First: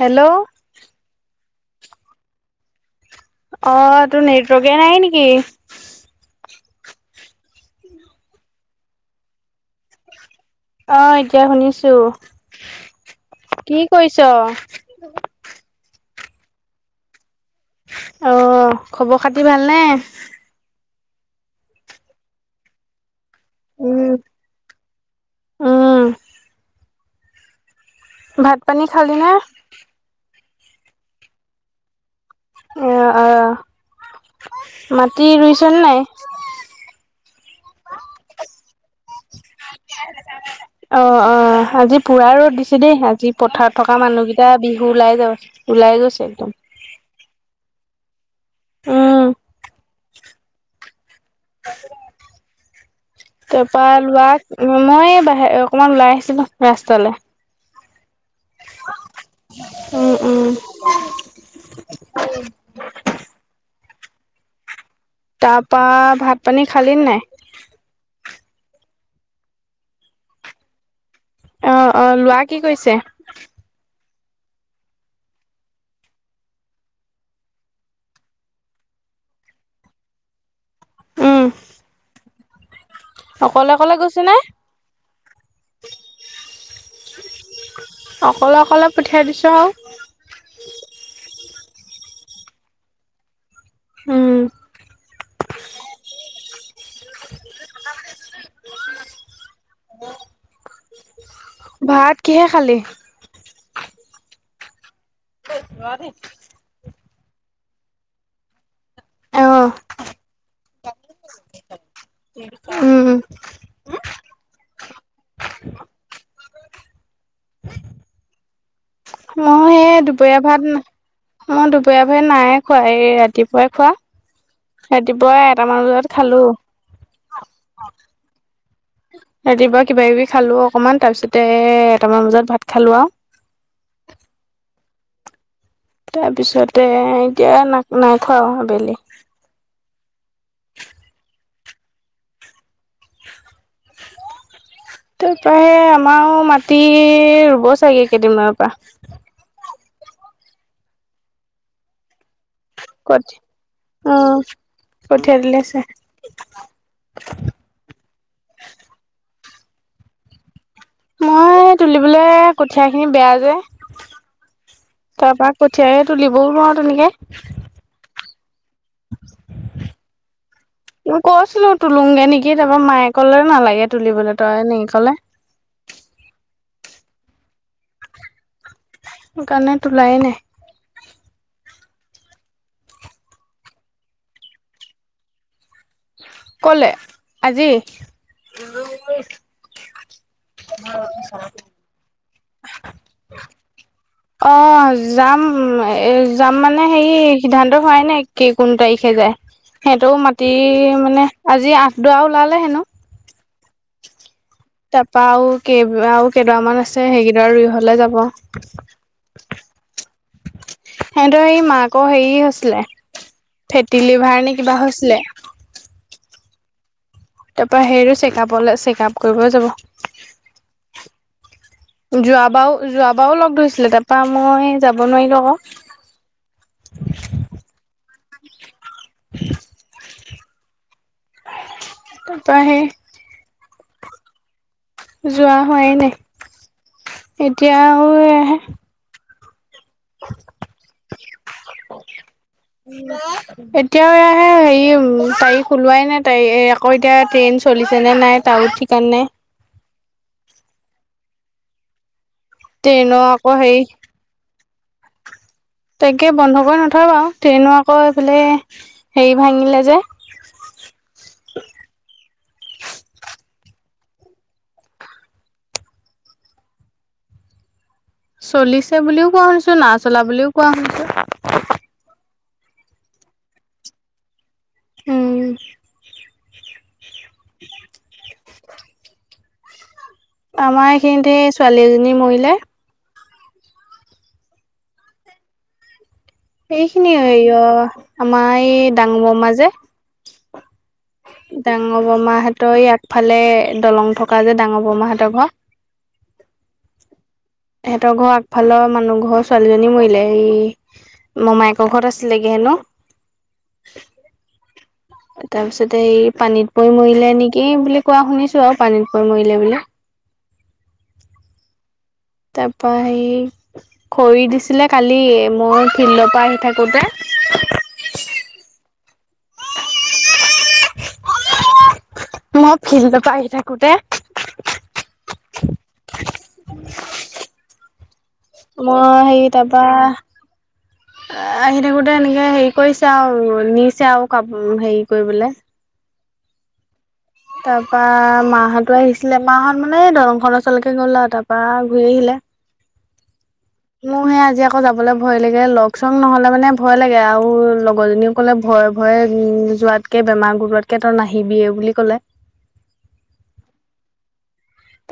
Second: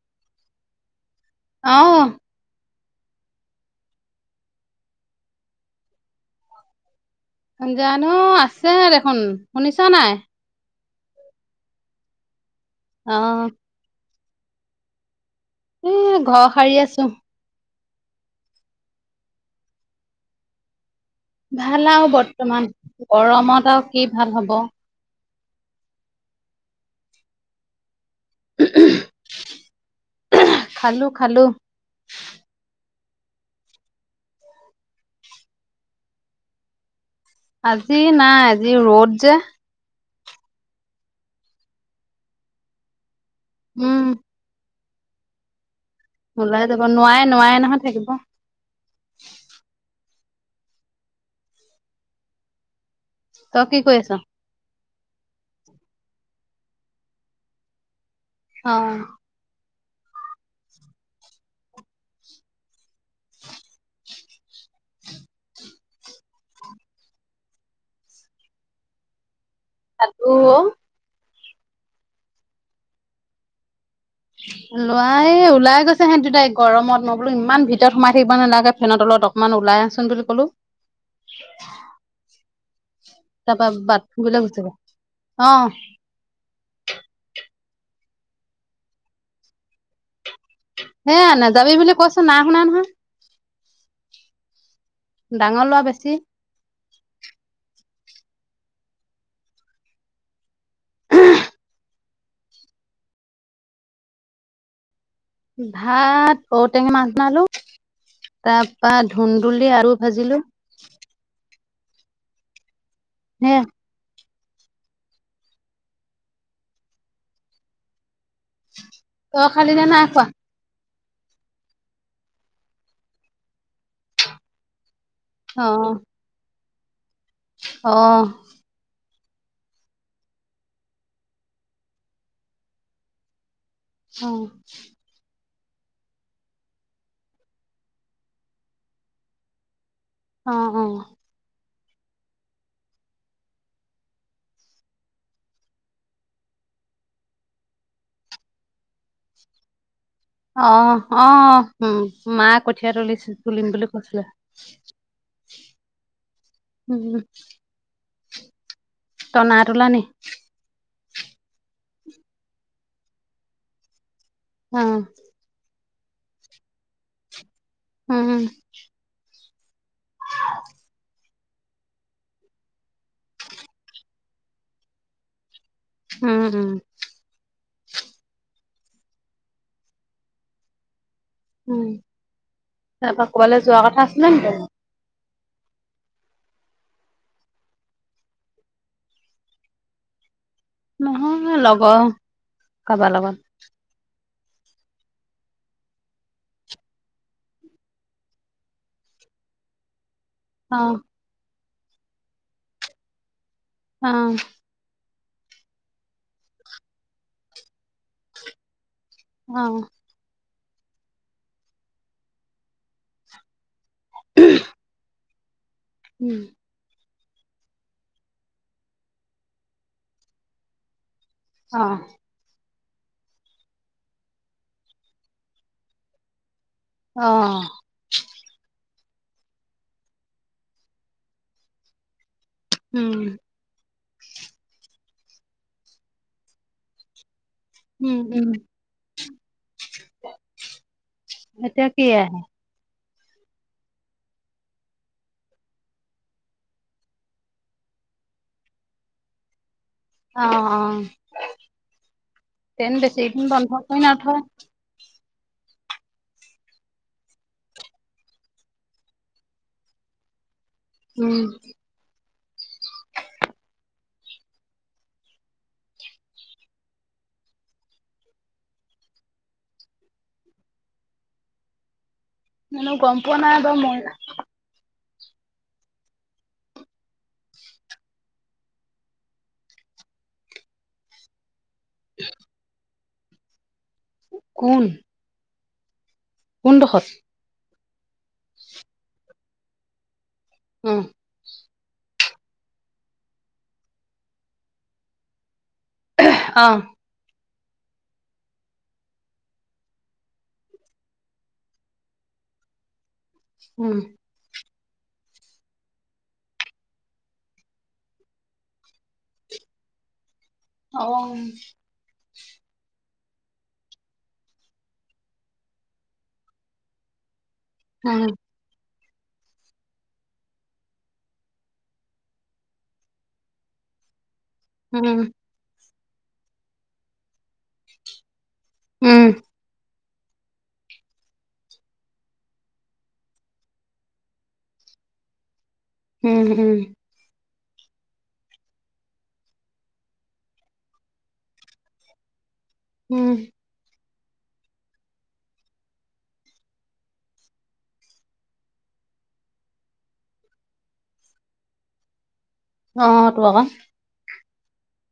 Hello. অ। অ, তোৰ নেটৱৰ্ককেই নাই নেকি? জানো আছে দেখোন শুনিছ নাই? অ, এতিয়া শুনিছোঁ। অ। কি কৰিছ? উ, ঘৰ সাৰি আছোঁ। অ, খবৰ খাতি ভালনে? ভাল আৰু বৰ্তমান, গৰমত আৰু কি উম ভাল হ'ব। উম। ভাত- পানী খালি নে? খালোঁ-খালোঁ। অ- অ, মাটি ৰুইছনে নাই? আজি নাই, আজি ৰ'দ যে। অ- অ আজি পুৰা ৰ'দ দিছে দেই, আজি পথাৰত থকা উম মানুহ কেইটা বিহু ওলাই গৈছে, ওলাই গছে। ওলাই যাব নোৱাৰে- নোৱাৰে নহয় থাকিব। উম। তই কি তাৰপৰা কৰি আছ লোৱা মই বাহ, অকমান ওলাই আহিছোঁ ৰাস্তালৈ। অ। উম- উম। [inaudible] তাৰপৰা ভাত- পানী খালি নে নাই? খালোঁ অ। অ- অ, ল'ৰা কি কৰিছে? লৰাই ওলাই গৈছে, হেঁত দুটাই গৰমত মই বোলো ইমান ভিতৰত সোমাই থাকিবা নালাগে ফেনত তলত। অকমান ওলাই আহচোন বুলি ক'লো। উম। তাৰপৰা অকলে অকলে নে? বাথৰুমলৈ গৈছে অ'। অকলে অকলে পঠিয়াই দিছোঁ আৰু। হেয়া নাযাবি বুলি কৈছো নাই শুনা নহয়। উম। ডাঙৰ ল'ৰা বেছি। [unintelligible] ভাত কিহে খালি। ভাত ঔটেঙা মাছ বনালো। তাৰ পৰা অ', ধুন্দুলি আলু ভাজিলোঁ। [unintelligible] উম। সেয়া। [inaudible] তই খালি মই নে সেই নাই খোৱা দুপৰীয়া ভাত মই দুপৰীয়া ভাত নাই খোৱা এই ৰাতিপুৱাই খোৱা ৰাতিপুৱা অ এটামান বজাত খালোঁ। অ' ৰাতিপুৱা কিবা কিবি খালোঁ অকণমান তাৰপিছতে এটামান বজাত ভাত খালোঁ আৰু। অ' তাৰপিছতে এতিয়া ন -নাই খোৱাওঁ আবেলি। অ'অ' [unintelligible] তাৰপৰা আমাৰ মাটি ৰুব চাগে কেইদিনমানৰ পৰা। অ' অ' উম মা কঠীয়া তুলিছে কঠি তুলিম বুলি কৈছিলে। অ', কঠীয়া তুলি [unintelligible] উম তই নাই তোলা নি। মই তুলিবলে কঠিয়া খিনি বেয়া যে। অ' কাৰবাক পঠিয়াই তুলিবও নোৱাৰো তেনেকে। উম। [inaudible] [unintelligible] কৈছিলো তুলোগে নেকি তাৰপৰা মায়ে ক'লে নালাগে তুলিবলৈ তই নেকি ক'লে। উম উম সেইকাৰণে তোলাই নাই। উম, তাৰপৰা ক'বালৈ যোৱা কথা আছিলে নেকি তই। ক'লে আজি [unintelligible] নহয় লগৰ কাৰবাৰ লগত। অ'যাম এ যাম মানে হেৰি সিদ্ধান্ত হোৱাই নাই। কেই কোন তাৰিখে যায় সিহঁতৰো মাটি অ মানে আজি আঠডৰা ওলালে হেনো। অ' তাৰপা আৰু কেই আৰু কেইডৰামান আছে সেইকেইডৰা ৰুই হ'লে যাব। অ' সিহঁতৰ সেই মাকৰ হেৰি হৈছিলে ফেটি লিভাৰ নে কিবা হৈছিলে। উম, তাৰপৰা সেইটো চেকাপলৈ, চেকাপ কৰিবলৈ যাব। অ, যোৱাবাৰো, যোৱাবাৰো লগ ধৰিছিলে, তাপা মই যাব নোৱাৰিলো আকৌ। অ, [inaudible] তাৰপৰা সেই উম, যোৱা হোৱাই নাই। এতিয়া আৰু উম, উম, এয়াহে এতিয়া কি এ [inaudible] এতিয়াও আহে, হেৰি উম, তাৰিখ ওলোৱাই নাই, তাৰিখ আকৌ এতিয়া ট্ৰেইন চলিছে নে নাই? তাও ঠিক নাই। অ, অ, ট্ৰেইন ট্ৰেইনৰ আকৌ বেছিদিন হেৰি বন্ধ কৰি নথয়। তাকে বন্ধ কৰি নথয় বাৰু, ট্ৰেইনো আকৌ এইফালে হেৰি ভাঙিলে যে। উম, [inaudible] চলিছে বুলিও কোৱা শুনিছো, নাই চলা বুলিও কোৱা শুনিছো। মানে গম পোৱা নাই বা মও। উম, [inaudible] আমাৰ এইখিনিত এই ছোৱালী এজনী মৰিলে। কোন? কোনডোখৰত এইখিনি হেৰি অ, আমাৰ এই ডাঙৰ মামা যে। উম, ডাঙৰ বৰমাহঁতৰ এই আগফালে দলং থকা যে ডাঙৰ বৰমাহঁতৰ ঘৰ। [inaudible] অ, সিহঁতৰ ঘৰ আগফালৰ, মানুহ ঘৰৰ ছোৱালীজনী মৰিলে এই মোমায়েকৰ ঘৰত আছিলেগে হেনো। উম, তাৰপিছতে এই পানীত পৰি মৰিলে নেকি বুলি কোৱা শুনিছোঁ আৰু পানীত পৰি মৰিলে বুলি। অ, তাৰ পৰা হেই, খৰি দিছিলে কালি, মই ফিল্ডৰ পৰা আহি থাকোতে উম, মই ফিল্ডৰ পৰা, আহি থাকোতে উম, [unintelligible] মই উম সেই তাৰপৰা আহি থাকোতে এনেকে হেৰি কৰি চাওঁ আৰু নি চাওঁ, কাপোৰ হেৰি কৰিবলে। উম, উম, তাৰপা মাহঁতো আহিছিলে, মাহত মানে এই দৰংখনৰ ওচৰলৈকে গ'ল আৰু তাৰপা ঘূৰি আহিলে। উম, মোৰহে আজি আকৌ যাবলৈ ভয় লাগে, লগ-চগ নহ'লে মানে ভয় লাগে আৰু লগৰজনীও ক'লে ভয়, ভয়ে যোৱাতকে বেমাৰ গোটোৱাতকে, তই নাহিবিয়ে বুলি ক'লে। অ, তো আকৌ।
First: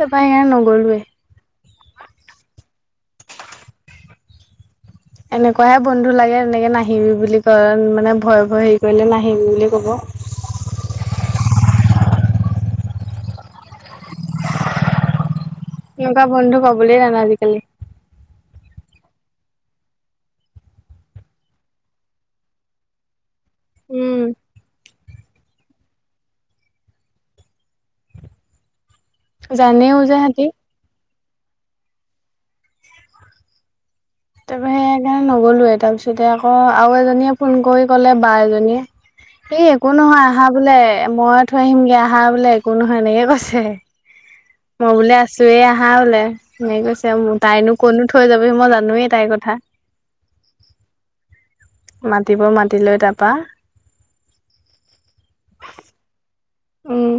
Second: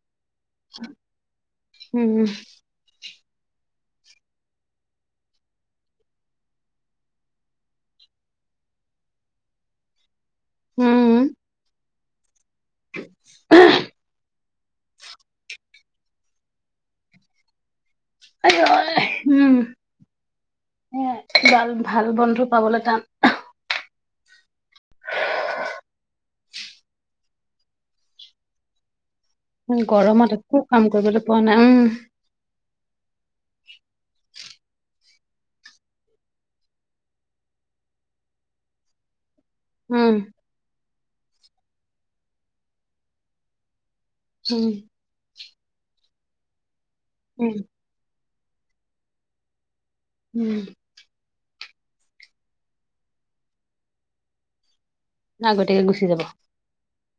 তাৰপা এয়া নগ'লোৱে। উম। এনেকুৱাহে বন্ধু লাগে, এনেকে নাহিবি বুলি কয় মানে ভয় ভয় হেৰি কৰিলে নাহিবি বুলি ক'ব। উম। [inaudible] এনেকুৱা বন্ধু পাবলৈ নাই আজিকালি। আই ঐ [inaudible] এ ভাল -ভাল বন্ধু পাবলে টান। উম। জানেও যে গৰমত সিহঁতি একো কাম কৰিবলৈ পোৱা নাই, উম। তাৰপা সেইকাৰণে নগলোয়েই। তাৰপিছতে আকৌ আৰু এজনীয়ে ফোন কৰি কলে বা এজনীয়ে- এ একো উম নহয় আহা বোলে মই থৈ আহিমগে আহা বোলে একো নহয় এনেকে কৈছে। উম। মই বোলে আছোয়েই আহা বোলে, এনেকে কৈছে। তাইনো কতনো থৈ যাবহি মই জানোয়েই তাইৰ কথা। উম। মাতিব মাতি লৈ তাৰপৰা- আগতীয়াকে গুচি যাব। উম।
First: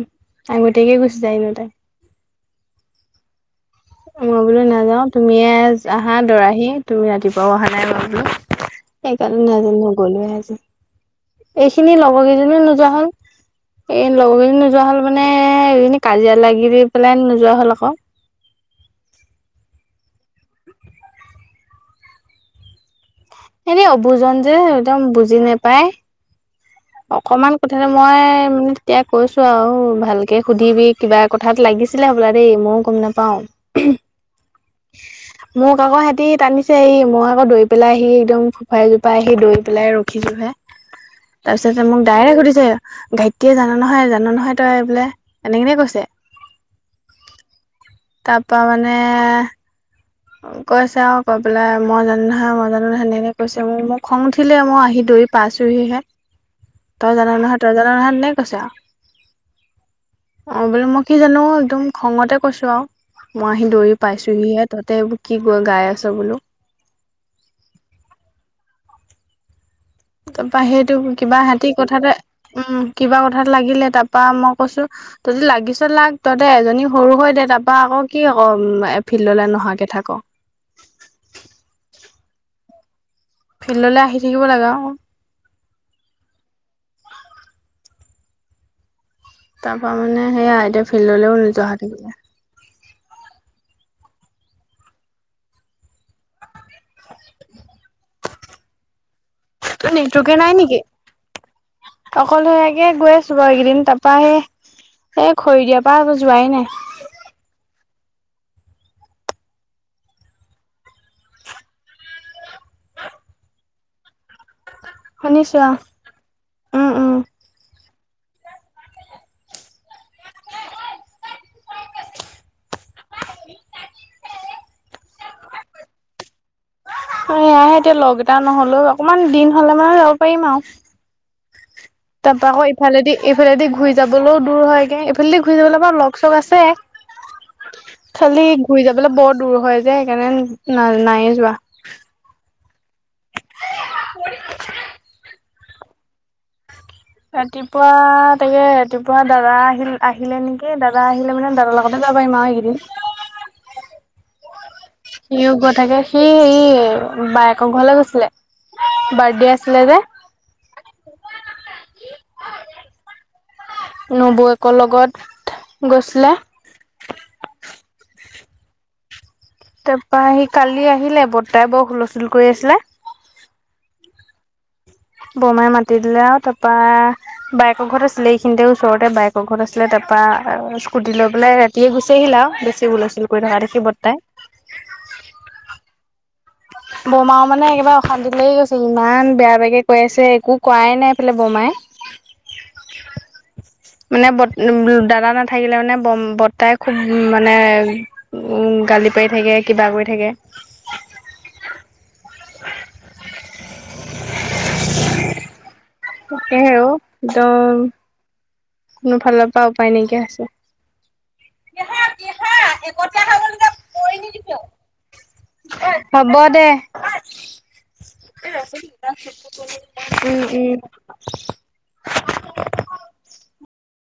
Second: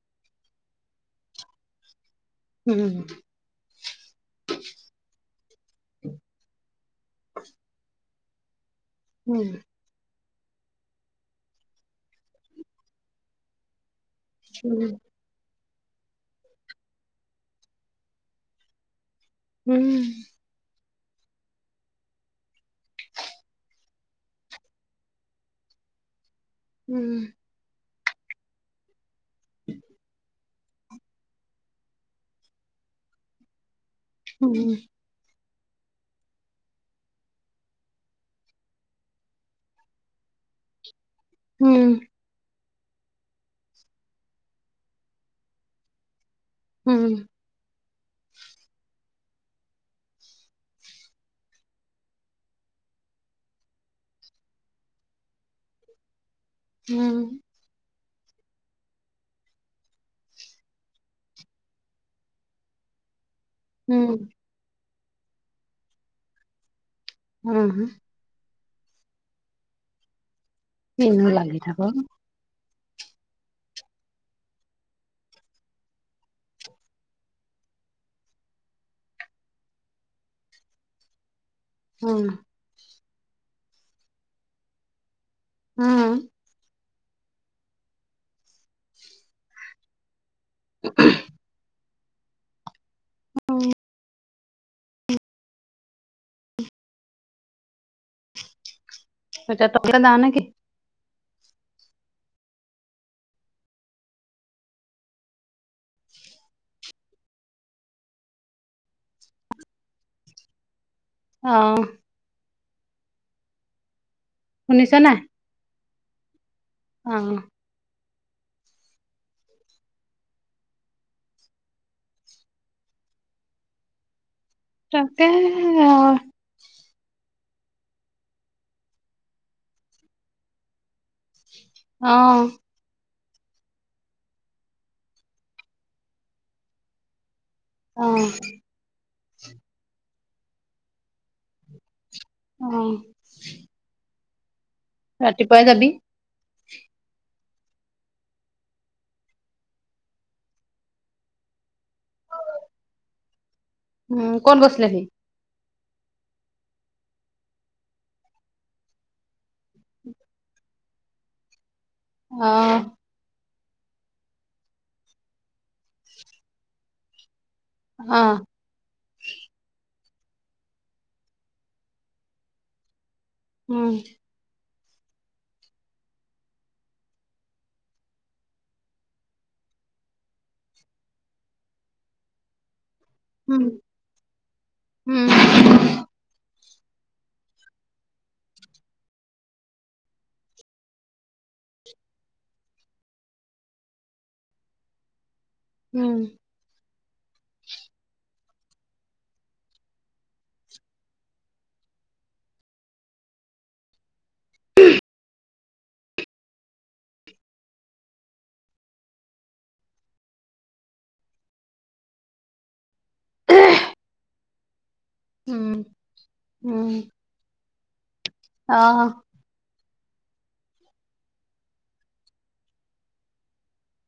আগতীয়াকে গুচি যায় এনো তাই। উম। মই বোলো নাযাও তুমিয়ে- আহা দৰাহি, তুমি ৰাতিপুৱা অহা নাই বোলো, উম সেইকাৰণে নগলোৱে আজি। এইখিনি লগৰ কেইজনীও নোযোৱা হল। এই লগৰ কেইজনী নোযোৱা হল মানে- মানে এই কেইজনী কাজিয়া লাগি পেলাই নোযোৱা হ'ল আকৌ। উম। এনে অবুজন যে একদম বুজি নেপায়। উম উম অকমান কথাতে মই মানে তেতিয়া কৈছো আৰু ভালকে- সুধিবি কিবা কথাত লাগিছিলে হব'লা দেই, মইও গম নাপাওঁ। উম। [inaudible] মোক আকৌ সিহঁতি টানিছে, এই মই আকৌ দৈ পেলাই আহি একদম ফোফাই -জোপাই আহি দৈ পেলাই ৰখিছো হে। তাৰপিছতে উম মোক ডাইৰেক্ট সুধিছে গায়ত্ৰীয়ে জান নহয়, জান নহয় তই বোলে এনেকে এনেকে কৈছে। উম। তাৰপৰা মানে- কৈছে আৰু কৈ পেলাই মই জানো নহয় মই জানো নহয় সেনেকে কৈছে মোৰ, মোক খং উঠিলে মই আহি দৌৰি- পাইছোহিহে, তই উম জান' নহয় তই জান' নহয় এনেকে কৈছে আৰু। অঁ, বোলো মই কি জানো একদম খঙতে কৈছো আৰু। মই আহি দৌৰি পাইছোহিহে, তহঁতে এইবোৰ কি গাই আছ' বোলো? উম। তাৰপা সেইটো এনেও কিবা লাগি হিতি থাকক কথাতে উম, কিবা কথাত লাগিলে। তাৰপা মই কৈছো- তহ'তি লাগিছ লাগ, তহ'তে এজনী সৰু হৈ দে, তাৰপা আকৌ কি ক ফিল্ডলৈ নহাকে থাক? উম। ফিল্ডলৈ আহি থাকিব লাগে অ'ক। উম। তাৰ পৰা মানে সেইয়া, এতিয়া ফিল্ডলৈও নোযোৱা হৈ থাকিলে। অঁ। এতিয়া তোৰ তহঁতে যাৱ নেৰ্টৱকেই নাই নেকি অকলহৰিয়াকে গৈ আছো বাৰু এইকেইদিন তাৰপা সে সেই খৰি দিয়াৰ পৰা আকৌ যোৱাই নাই। অ'। শুনিছা নাই শুনিছো অ'। উম উম অ'। তাকেহে আও অ' এয়াই এতিয়া লগ এটা নহলেও, অকনমান দিন হ'লে মানে যাব পাৰিম আৰু। অ তাৰপা আকৌ আহিম ইফালেদি ইফালেদি ঘূৰি যাবলৈও দূৰ হয়গে, এইফালেদি ঘূৰি যাবলৈ আৰু লগ চগ আছে। খালি ঘূৰি যাবলৈ বৰ দূৰ হয় যে সেইকাৰণে না নাইয়ে যোৱা। অ ৰাতিপুৱাই যাবি ৰাতিপুৱা তাকে ৰাতিপুৱা দাদা আহিল আহিলে নেকি দাদা আহিলে মানে দাদাৰ লগত তাতে যাব আৰু এই কেইদিন। উম, ক'ত গৈছিলে সিওঁ গৈ থাকে, সি সেই বায়েকৰ ঘৰলে গৈছিলে। বাৰ্থডে আছিলে যে। অ'। নবৌয়েকৰ লগত গৈছিলে। অ'। তাৰপৰা সি কালি আহিলে বৰ্তাই বৰ হুলস্থুল কৰি আছিলে। উম। বৰমাই মাতি দিলে আও তাৰপা বাইয়েকৰ ঘৰত আছিলে এইখিনিতে ওচৰতে বাইকৰ ঘৰত আছিলে, তাৰপৰা স্কুটি লৈ পেলাই ৰাতিয়ে গুচি আহিল আও বেছি হুলচুল কৰি উম থকা দেখি বৰদেউতাই। উম। বৰমাও মানে একেবাৰে অশান্তি লাগে গৈছে ইমান বেয়া বেয়াকে কৈ আছে একো কৰাই নাই এইফালে বৰমাই। মানে বত দাদা না নাথাকিলে মানে উম বম বৰদেউতাই খুব মানে উ গালি পাৰি থাকে কিবা কৰি থাকে। [unintelligible] তাকেহে অ একদম কোনো ফালৰ পৰা উপায় নাইকিয়া হৈছে [unintelligible] এহ কিয় উম, উম। অ উম, উম।